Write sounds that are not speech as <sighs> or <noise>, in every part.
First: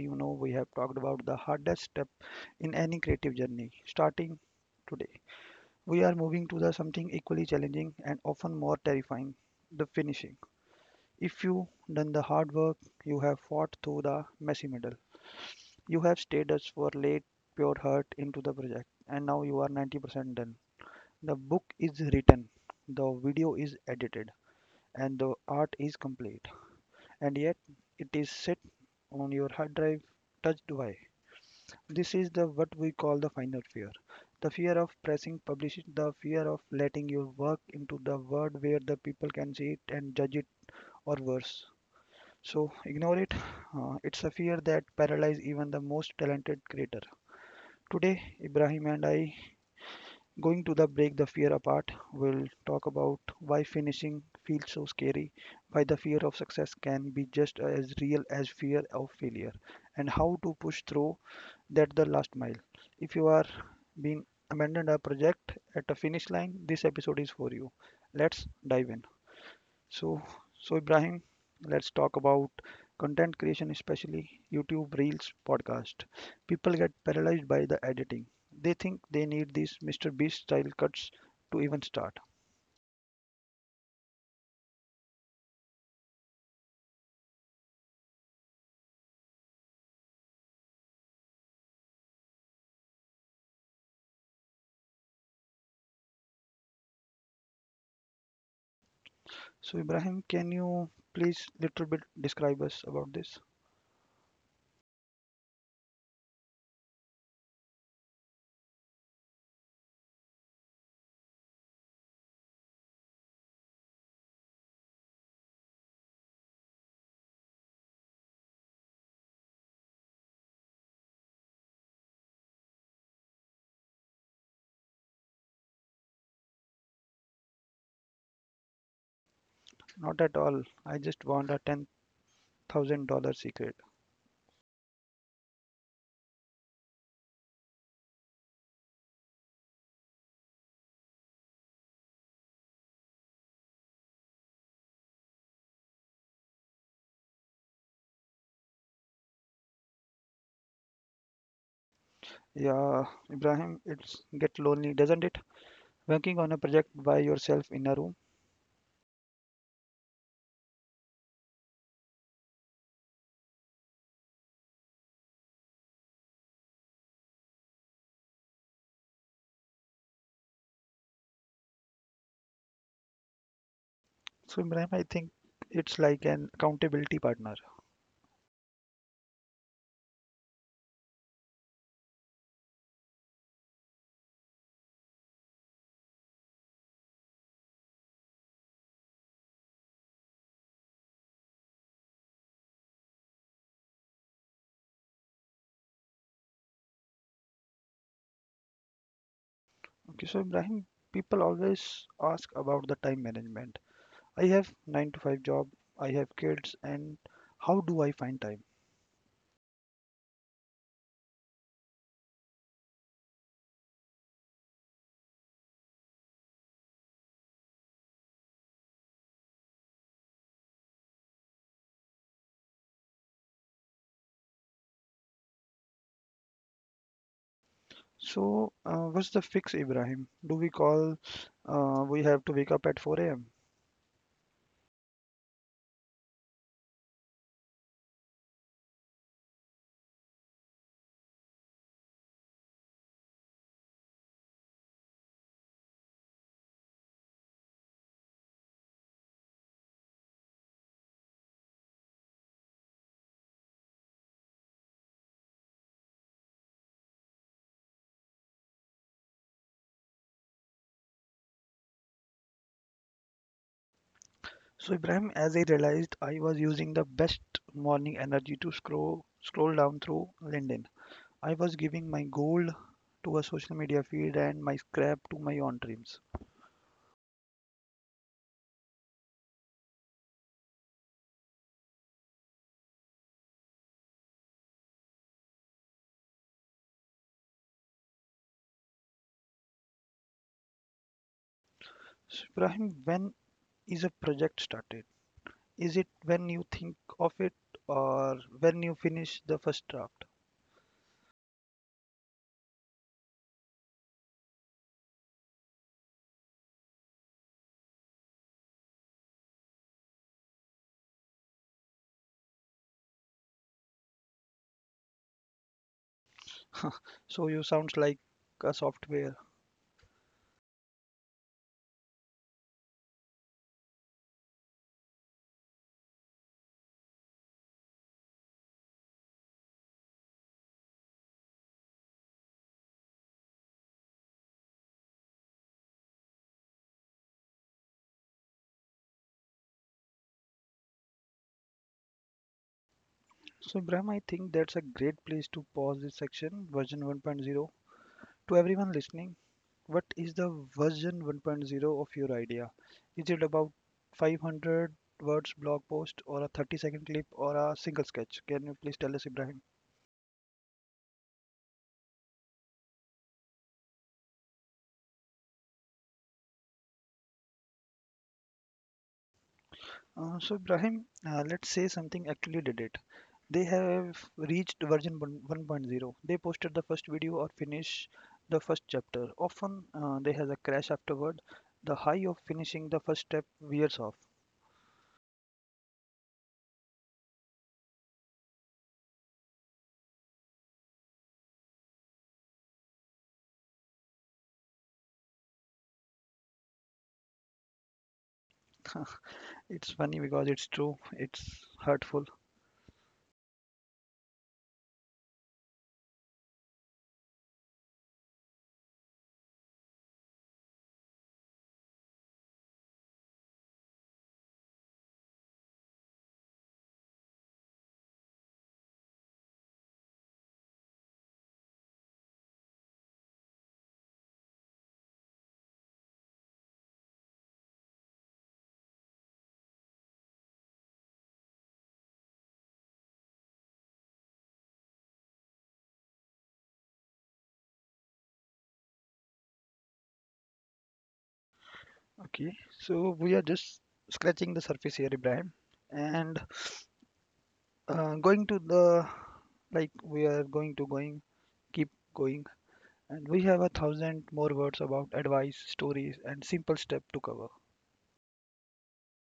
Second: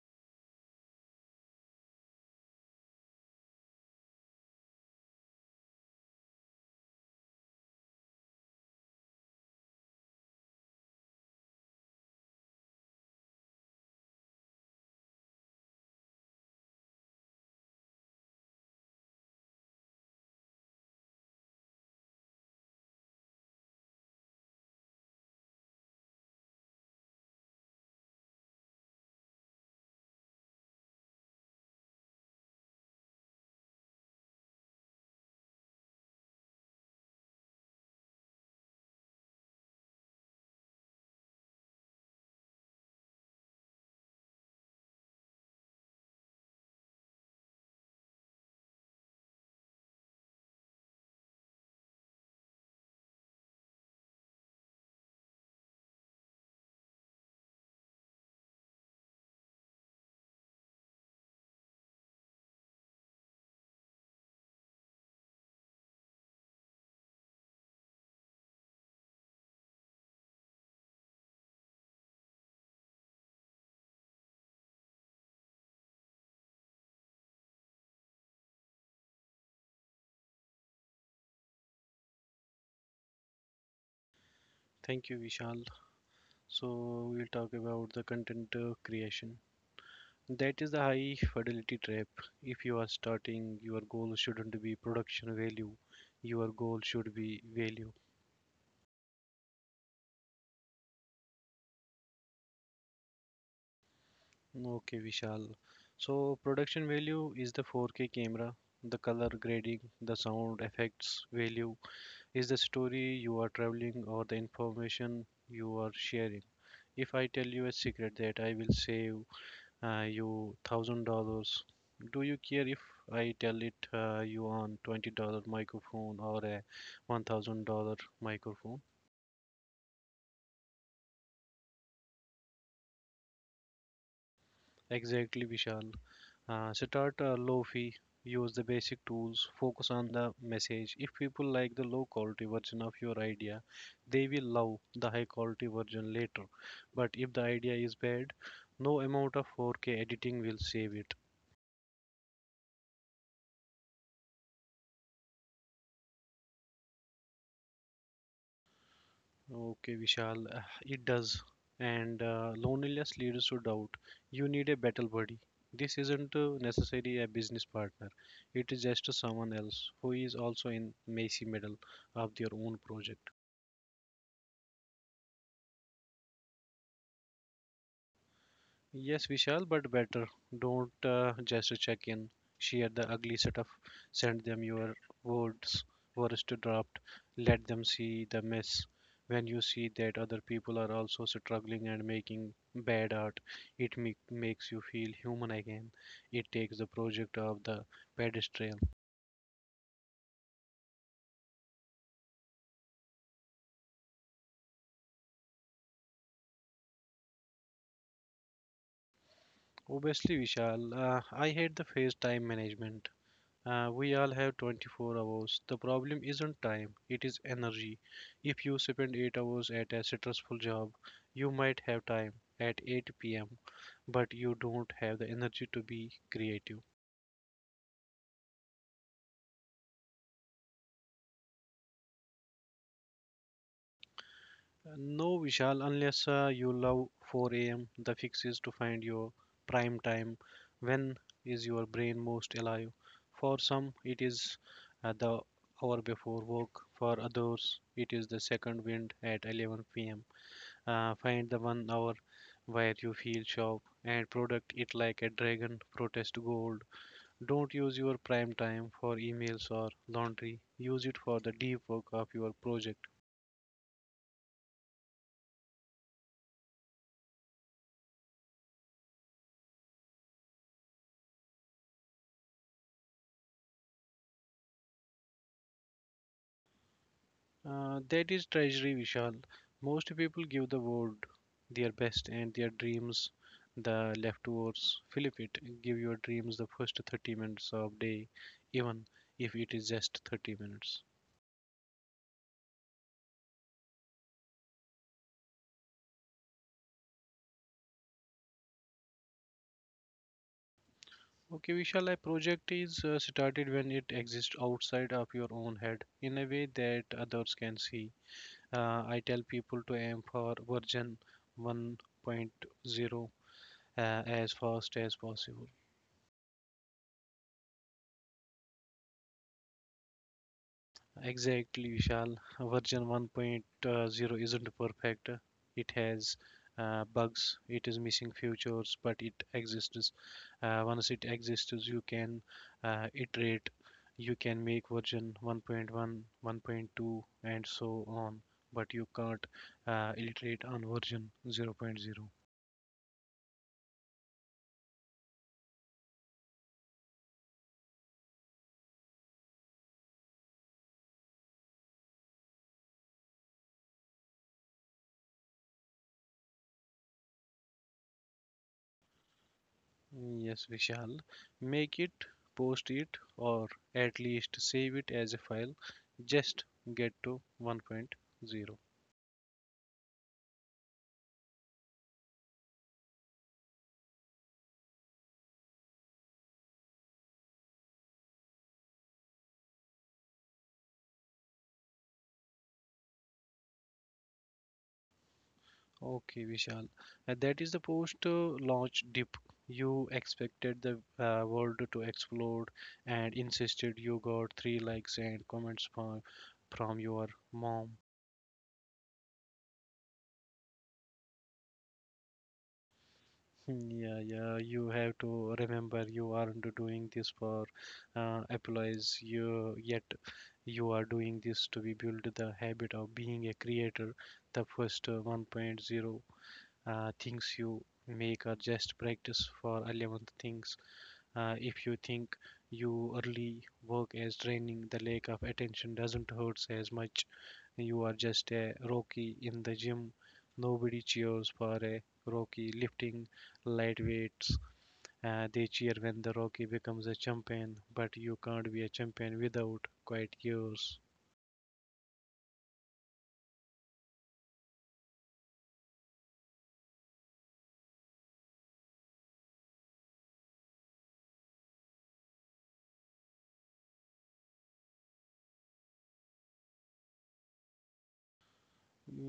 you know we have talked about the hardest step in any creative journey. Starting today, we are moving to the something equally challenging and often more terrifying the finishing. If you done the hard work, you have fought through the messy middle. You have stayed us for late, pure heart into the project, and now you are 90% done. The book is written, the video is edited, and the art is complete. And yet it is set on your hard drive touched by. This is the what we call the final fear. The fear of pressing publish, the fear of letting your work into the world where the people can see it and judge it or worse. So ignore it. It's a fear that paralyzes even the most talented creator. Today, Ibrahim and I Going to the break the fear apart, we'll talk about why finishing feels so scary, why the fear of success can be just as real as fear of failure, and how to push through that the last mile. If you are being abandoned a project at a finish line, this episode is for you. Let's dive in. So, so Ibrahim, let's talk about content creation, especially YouTube Reels podcast. People get paralyzed by the editing. They think they need these Mr. Beast style cuts to even start. Thank you, Vishal. So, we'll talk about the content creation. That is the high fidelity trap. If you are starting, your goal shouldn't be production value, your goal should be value. So, Ibrahim, can you please little bit describe us about this? Okay, Vishal. So, production value is the 4K camera, the color grading, the sound effects value is the story you are traveling or the information you are sharing. If I tell you a secret that I will save you $1,000. Do you care if I tell it you on $20 microphone or a $1,000 microphone? Not at all. I just want a $10,000 secret. Exactly, Vishal. Start a low fee. Use the basic tools. Focus on the message. If people like the low quality version of your idea, they will love the high quality version later. But if the idea is bad, no amount of 4K editing will save it. Yeah, Ibrahim, it's get lonely, doesn't it? Working on a project by yourself in a room. Okay, Vishal, <sighs> it does. And loneliness leads to doubt. You need a battle buddy. This isn't necessarily a business partner. It is just someone else who is also in messy middle of their own project. So, Ibrahim, I think it's like an accountability partner. Yes, Vishal, but better. Don't just check in. Share the ugly setup. Send them your words, words to draft. Let them see the mess. When you see that other people are also struggling and making bad art, makes you feel human again. It takes the project of the pedestal. Okay, so Ibrahim, people always ask about the time management. I have 9 to 5 job, I have kids, and how do I find time? Obviously, Vishal, I hate the face time management. We all have 24 hours. The problem isn't time, it is energy. If you spend 8 hours at a stressful job, you might have time at 8 p.m., but you don't have the energy to be creative. So, what's the fix, Ibrahim? Do we call we have to wake up at 4 a.m.? No, Vishal, unless you love 4 a.m., the fix is to find your prime time. When is your brain most alive? For some, it is the hour before work, for others, it is the second wind at 11 pm. Find the one hour where you feel shop and product it like a dragon protest gold. Don't use your prime time for emails or laundry. Use it for the deep work of your project. So, Ibrahim, as I realized, I was using the best morning energy to scroll down through LinkedIn. I was giving my gold to a social media feed and my scrap to my own dreams. That is treasury, Vishal. Most people give the world their best and their dreams the leftovers. Flip it. Give your dreams the first 30 minutes of day, even if it is just 30 minutes. So, Ibrahim, when is a project started? Is it when you think of it or when you finish the first draft? Okay, Vishal, a project is started when it exists outside of your own head in a way that others can see. I tell people to aim for version 1.0 as fast as possible. So you sounds like a software. Exactly, Vishal. Version 1.0 isn't perfect. It has bugs, it is missing features, but it exists. Once it exists, you can iterate, you can make version 1.1, 1.2, and so on, but you can't iterate on version 0.0. point zero. So Ibrahim, I think that's a great place to pause this section version 1.0. To everyone listening, what is the version 1.0 of your idea? Is it about 500 words blog post or a 30-second clip or a single sketch? Can you please tell us Ibrahim? Yes, Vishal. Make it, post it, or at least save it as a file. Just get to 1.0. So, Ibrahim, let's say something actually did it. They have reached 1.0. They posted the first video or finish the first chapter. Often, they has a crash afterward. The high of finishing the first step wears off. Okay, Vishal. That is the post launch dip. You expected the world to explode and insisted you got three likes and comments from your mom. It's funny because it's true. It's hurtful. Yeah, yeah, you have to remember you aren't doing this for applause you yet you are doing this to be build the habit of being a creator. The first 1.0 things you make are just practice for 11 things if you think you early work as training, the lack of attention doesn't hurt as much. You are just a rookie in the gym. Nobody cheers for a rookie lifting light weights. They cheer when the rookie becomes a champion, but you can't be a champion without quiet years. Okay, so we are just scratching the surface here, Ibrahim, and going to the like we are going to going keep going. And we have a thousand more words about advice, stories, and simple step to cover.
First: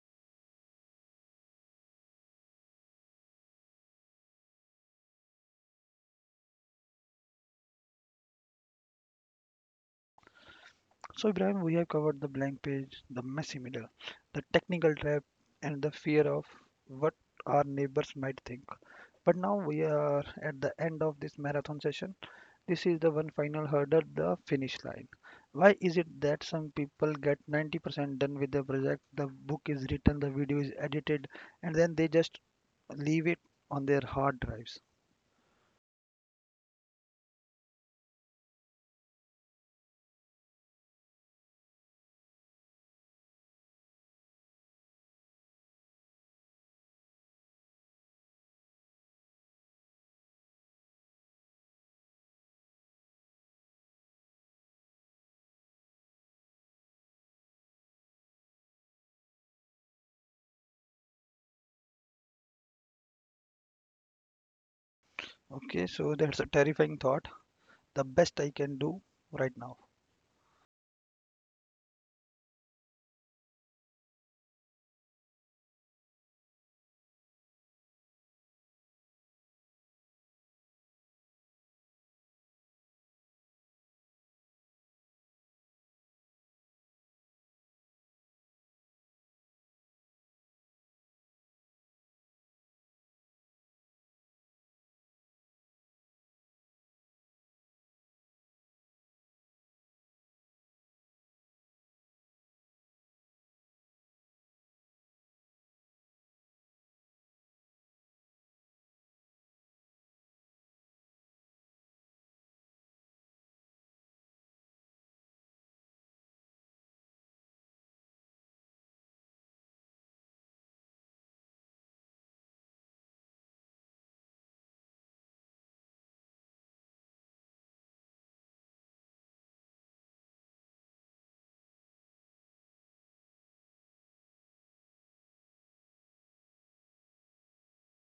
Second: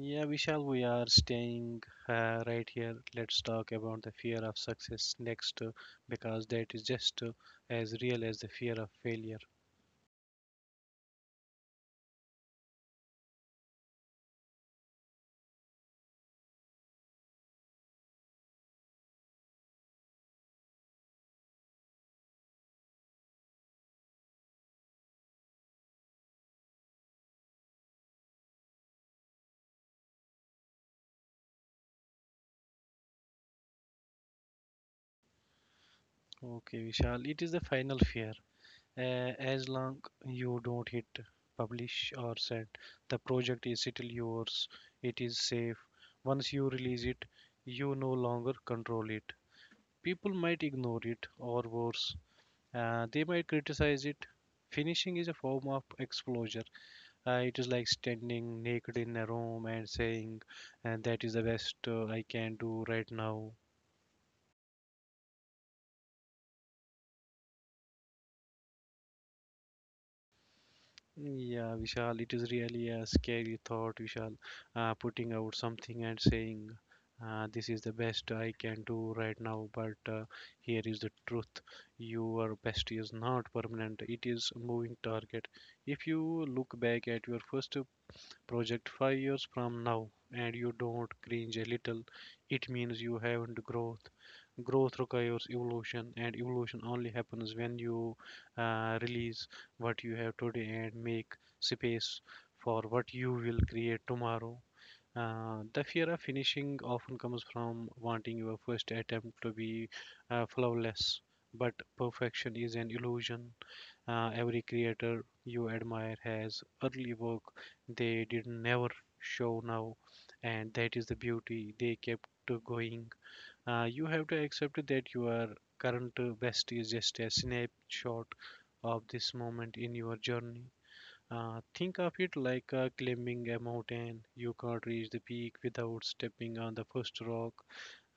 Yeah, Vishal, we are staying right here. Let's talk about the fear of success next, because that is just as real as the fear of failure. So, Ibrahim, we have covered the blank page, the messy middle, the technical trap, and the fear of what our neighbors might think. But now we are at the end of this marathon session. This is the one final hurdle, the finish line. Why is it that some people get 90% done with their project? The book is written, the video is edited, and then they just leave it on their hard drives. Okay, Vishal, it is the final fear. As long you don't hit publish or send, the project is still yours. It is safe. Once you release it, you no longer control it. People might ignore it, or worse, they might criticize it. Finishing is a form of exposure. It is like standing naked in a room and saying, and that is the best I can do right now. Okay, so that's a terrifying thought. The best I can do right now. Yeah, Vishal, it is really a scary thought, Vishal, putting out something and saying, this is the best I can do right now, but here is the truth. Your best is not permanent, it is a moving target. If you look back at your first project 5 years from now and you don't cringe a little, it means you haven't growth. Growth requires evolution, and evolution only happens when you release what you have today and make space for what you will create tomorrow. The fear of finishing often comes from wanting your first attempt to be flawless, but perfection is an illusion. Every creator you admire has early work they did never show now, and that is the beauty they kept going. You have to accept that your current best is just a snapshot of this moment in your journey. Think of it like climbing a mountain. You can't reach the peak without stepping on the first rock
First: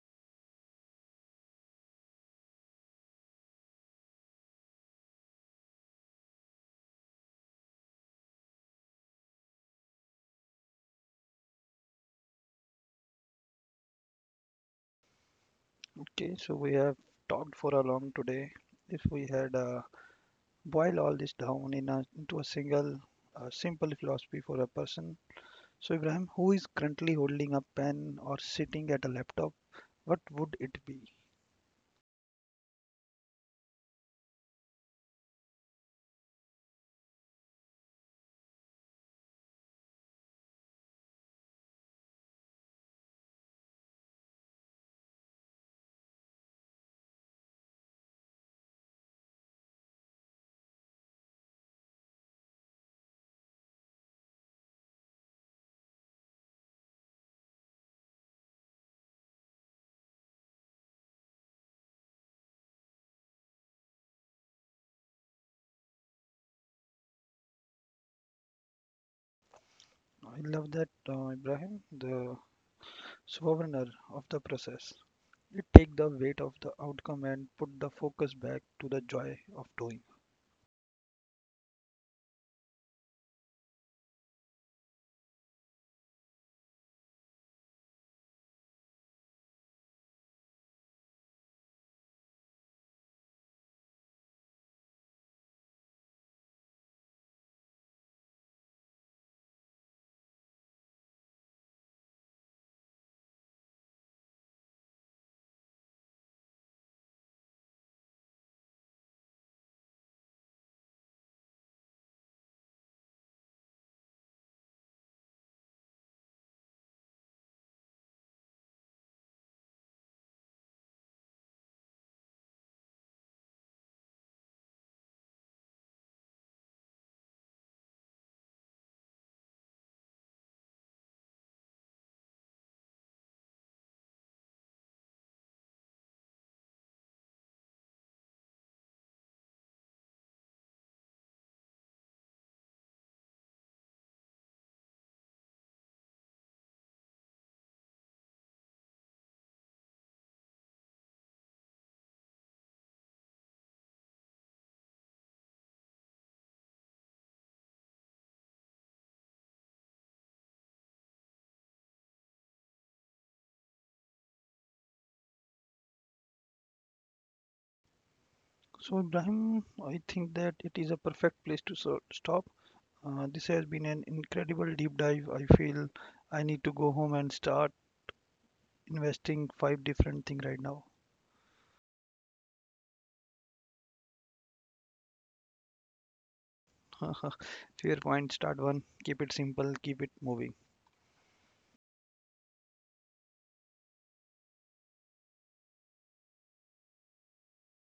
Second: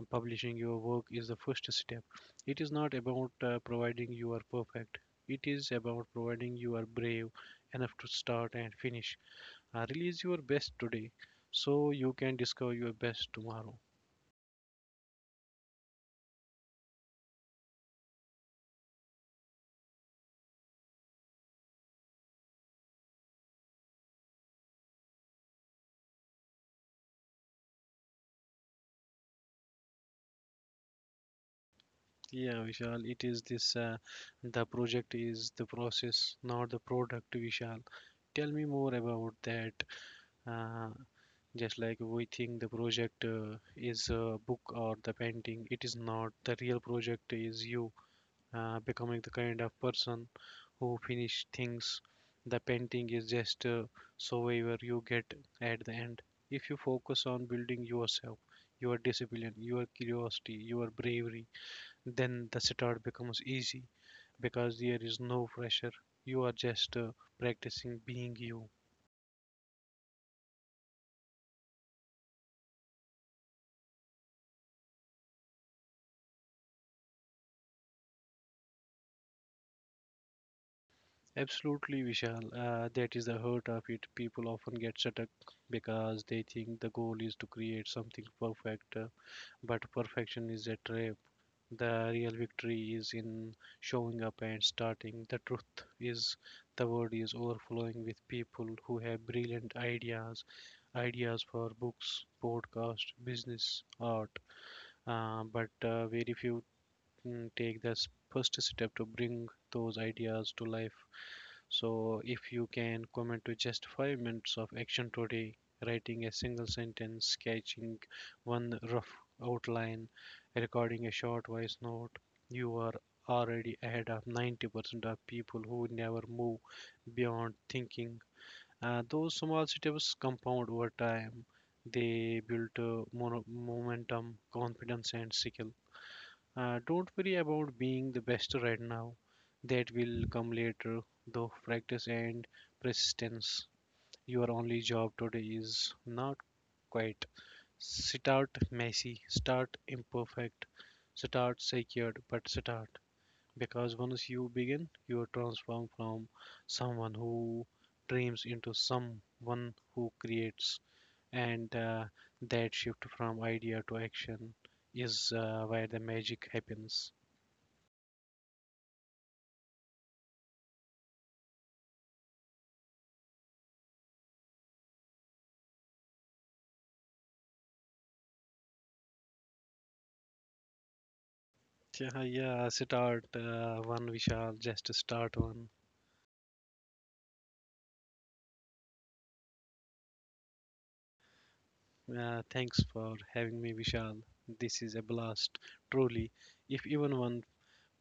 and publishing your work is the first step. It is not about providing you are perfect. It is about providing you are brave enough to start and finish. Release your best today so you can discover your best tomorrow. Okay, so we have talked for a long today. If we had boiled all this down into a single simple philosophy for a person, so Ibrahim, who is currently holding a pen or sitting at a laptop, what would it be? Yeah, Vishal, it is this the project is the process, not the product, Vishal. Tell me more about that. Uh, just like we think the project is a book or the painting, it is not. The real project is you. Uh, becoming the kind of person who finish things. The painting is just a survivor you get at the end. If you focus on building yourself, your discipline, your curiosity, your bravery, then the start becomes easy because there is no pressure. You are just practicing being you. I love that, Ibrahim, the sovereigner of the process. It take the weight of the outcome and put the focus back to the joy of doing. Absolutely, Vishal. That is the hurt of it. People often get stuck because they think the goal is to create something perfect, but perfection is a trap. The real victory is in showing up and starting. The truth is, the world is overflowing with people who have brilliant ideas for books, podcast, business, art, but very few take the first step to bring those ideas to life. So, if you can commit to just 5 minutes of action today, writing a single sentence, sketching one rough outline, recording a short voice note, you are already ahead of 90% of people who never move beyond thinking. Those small steps compound over time. They build momentum, confidence, and skill. Don't worry about being the best right now. That will come later, though practice and persistence. Your only job today is not quite. Start messy, start imperfect, start secured, but start. Because once you begin, you are transformed from someone who dreams into someone who creates. And that shift from idea to action is where the magic happens. So, Ibrahim, I think that it is a perfect place to stop. This has been an incredible deep dive. I feel I need to go home and start investing five different things right now. Yeah, yeah, start one, Vishal. Just start one. <laughs> Fair point. Start one. Keep it simple. Keep it moving. Thanks for having me, Vishal. This is a blast, truly. If even one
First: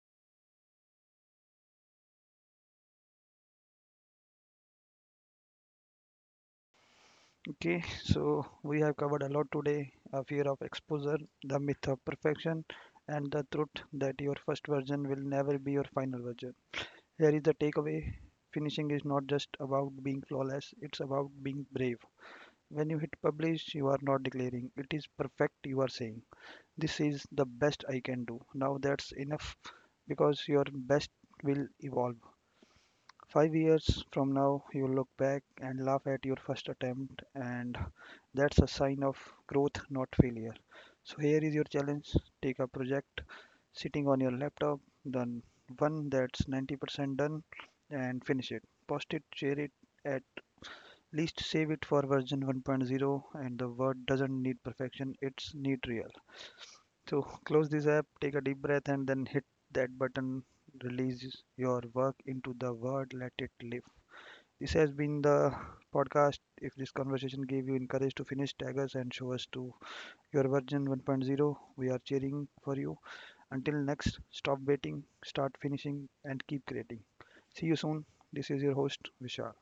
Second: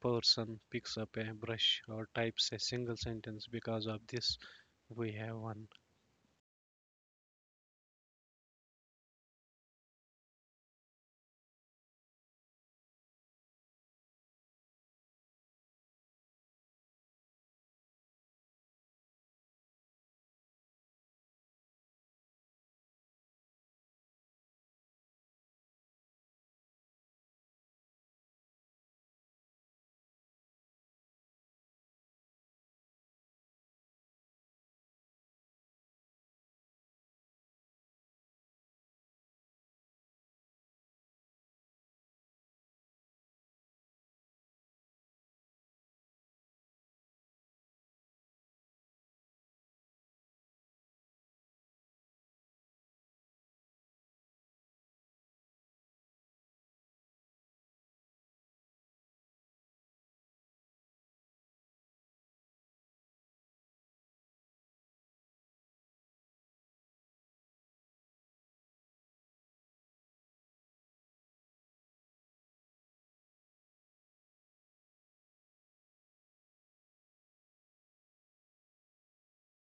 person picks up a brush or types a single sentence because of this, we have one. Okay. So we have covered a lot today. A fear of exposure, the myth of perfection, and the truth that your first version will never be your final version. Here is the takeaway. Finishing is not just about being flawless. It's about being brave. When you hit publish, you are not declaring it is perfect, you are saying this is the best I can do. Now that's enough because your best will evolve. 5 years from now, you look back and laugh at your first attempt, and that's a sign of growth, not failure. So, here is your challenge, take a project sitting on your laptop, done one that's 90% done, and finish it. Post it, share it at least save it for version 1.0, and the word doesn't need perfection, it's need real. So <laughs> close this app, take a deep breath, and then hit that button, release your work into the world, let it live. This has been the podcast. If this conversation gave you encourage to finish, tag us and show us to your version 1.0. We are cheering for you. Until next, stop waiting, start finishing, and keep creating. See you soon. This is your host Vishal.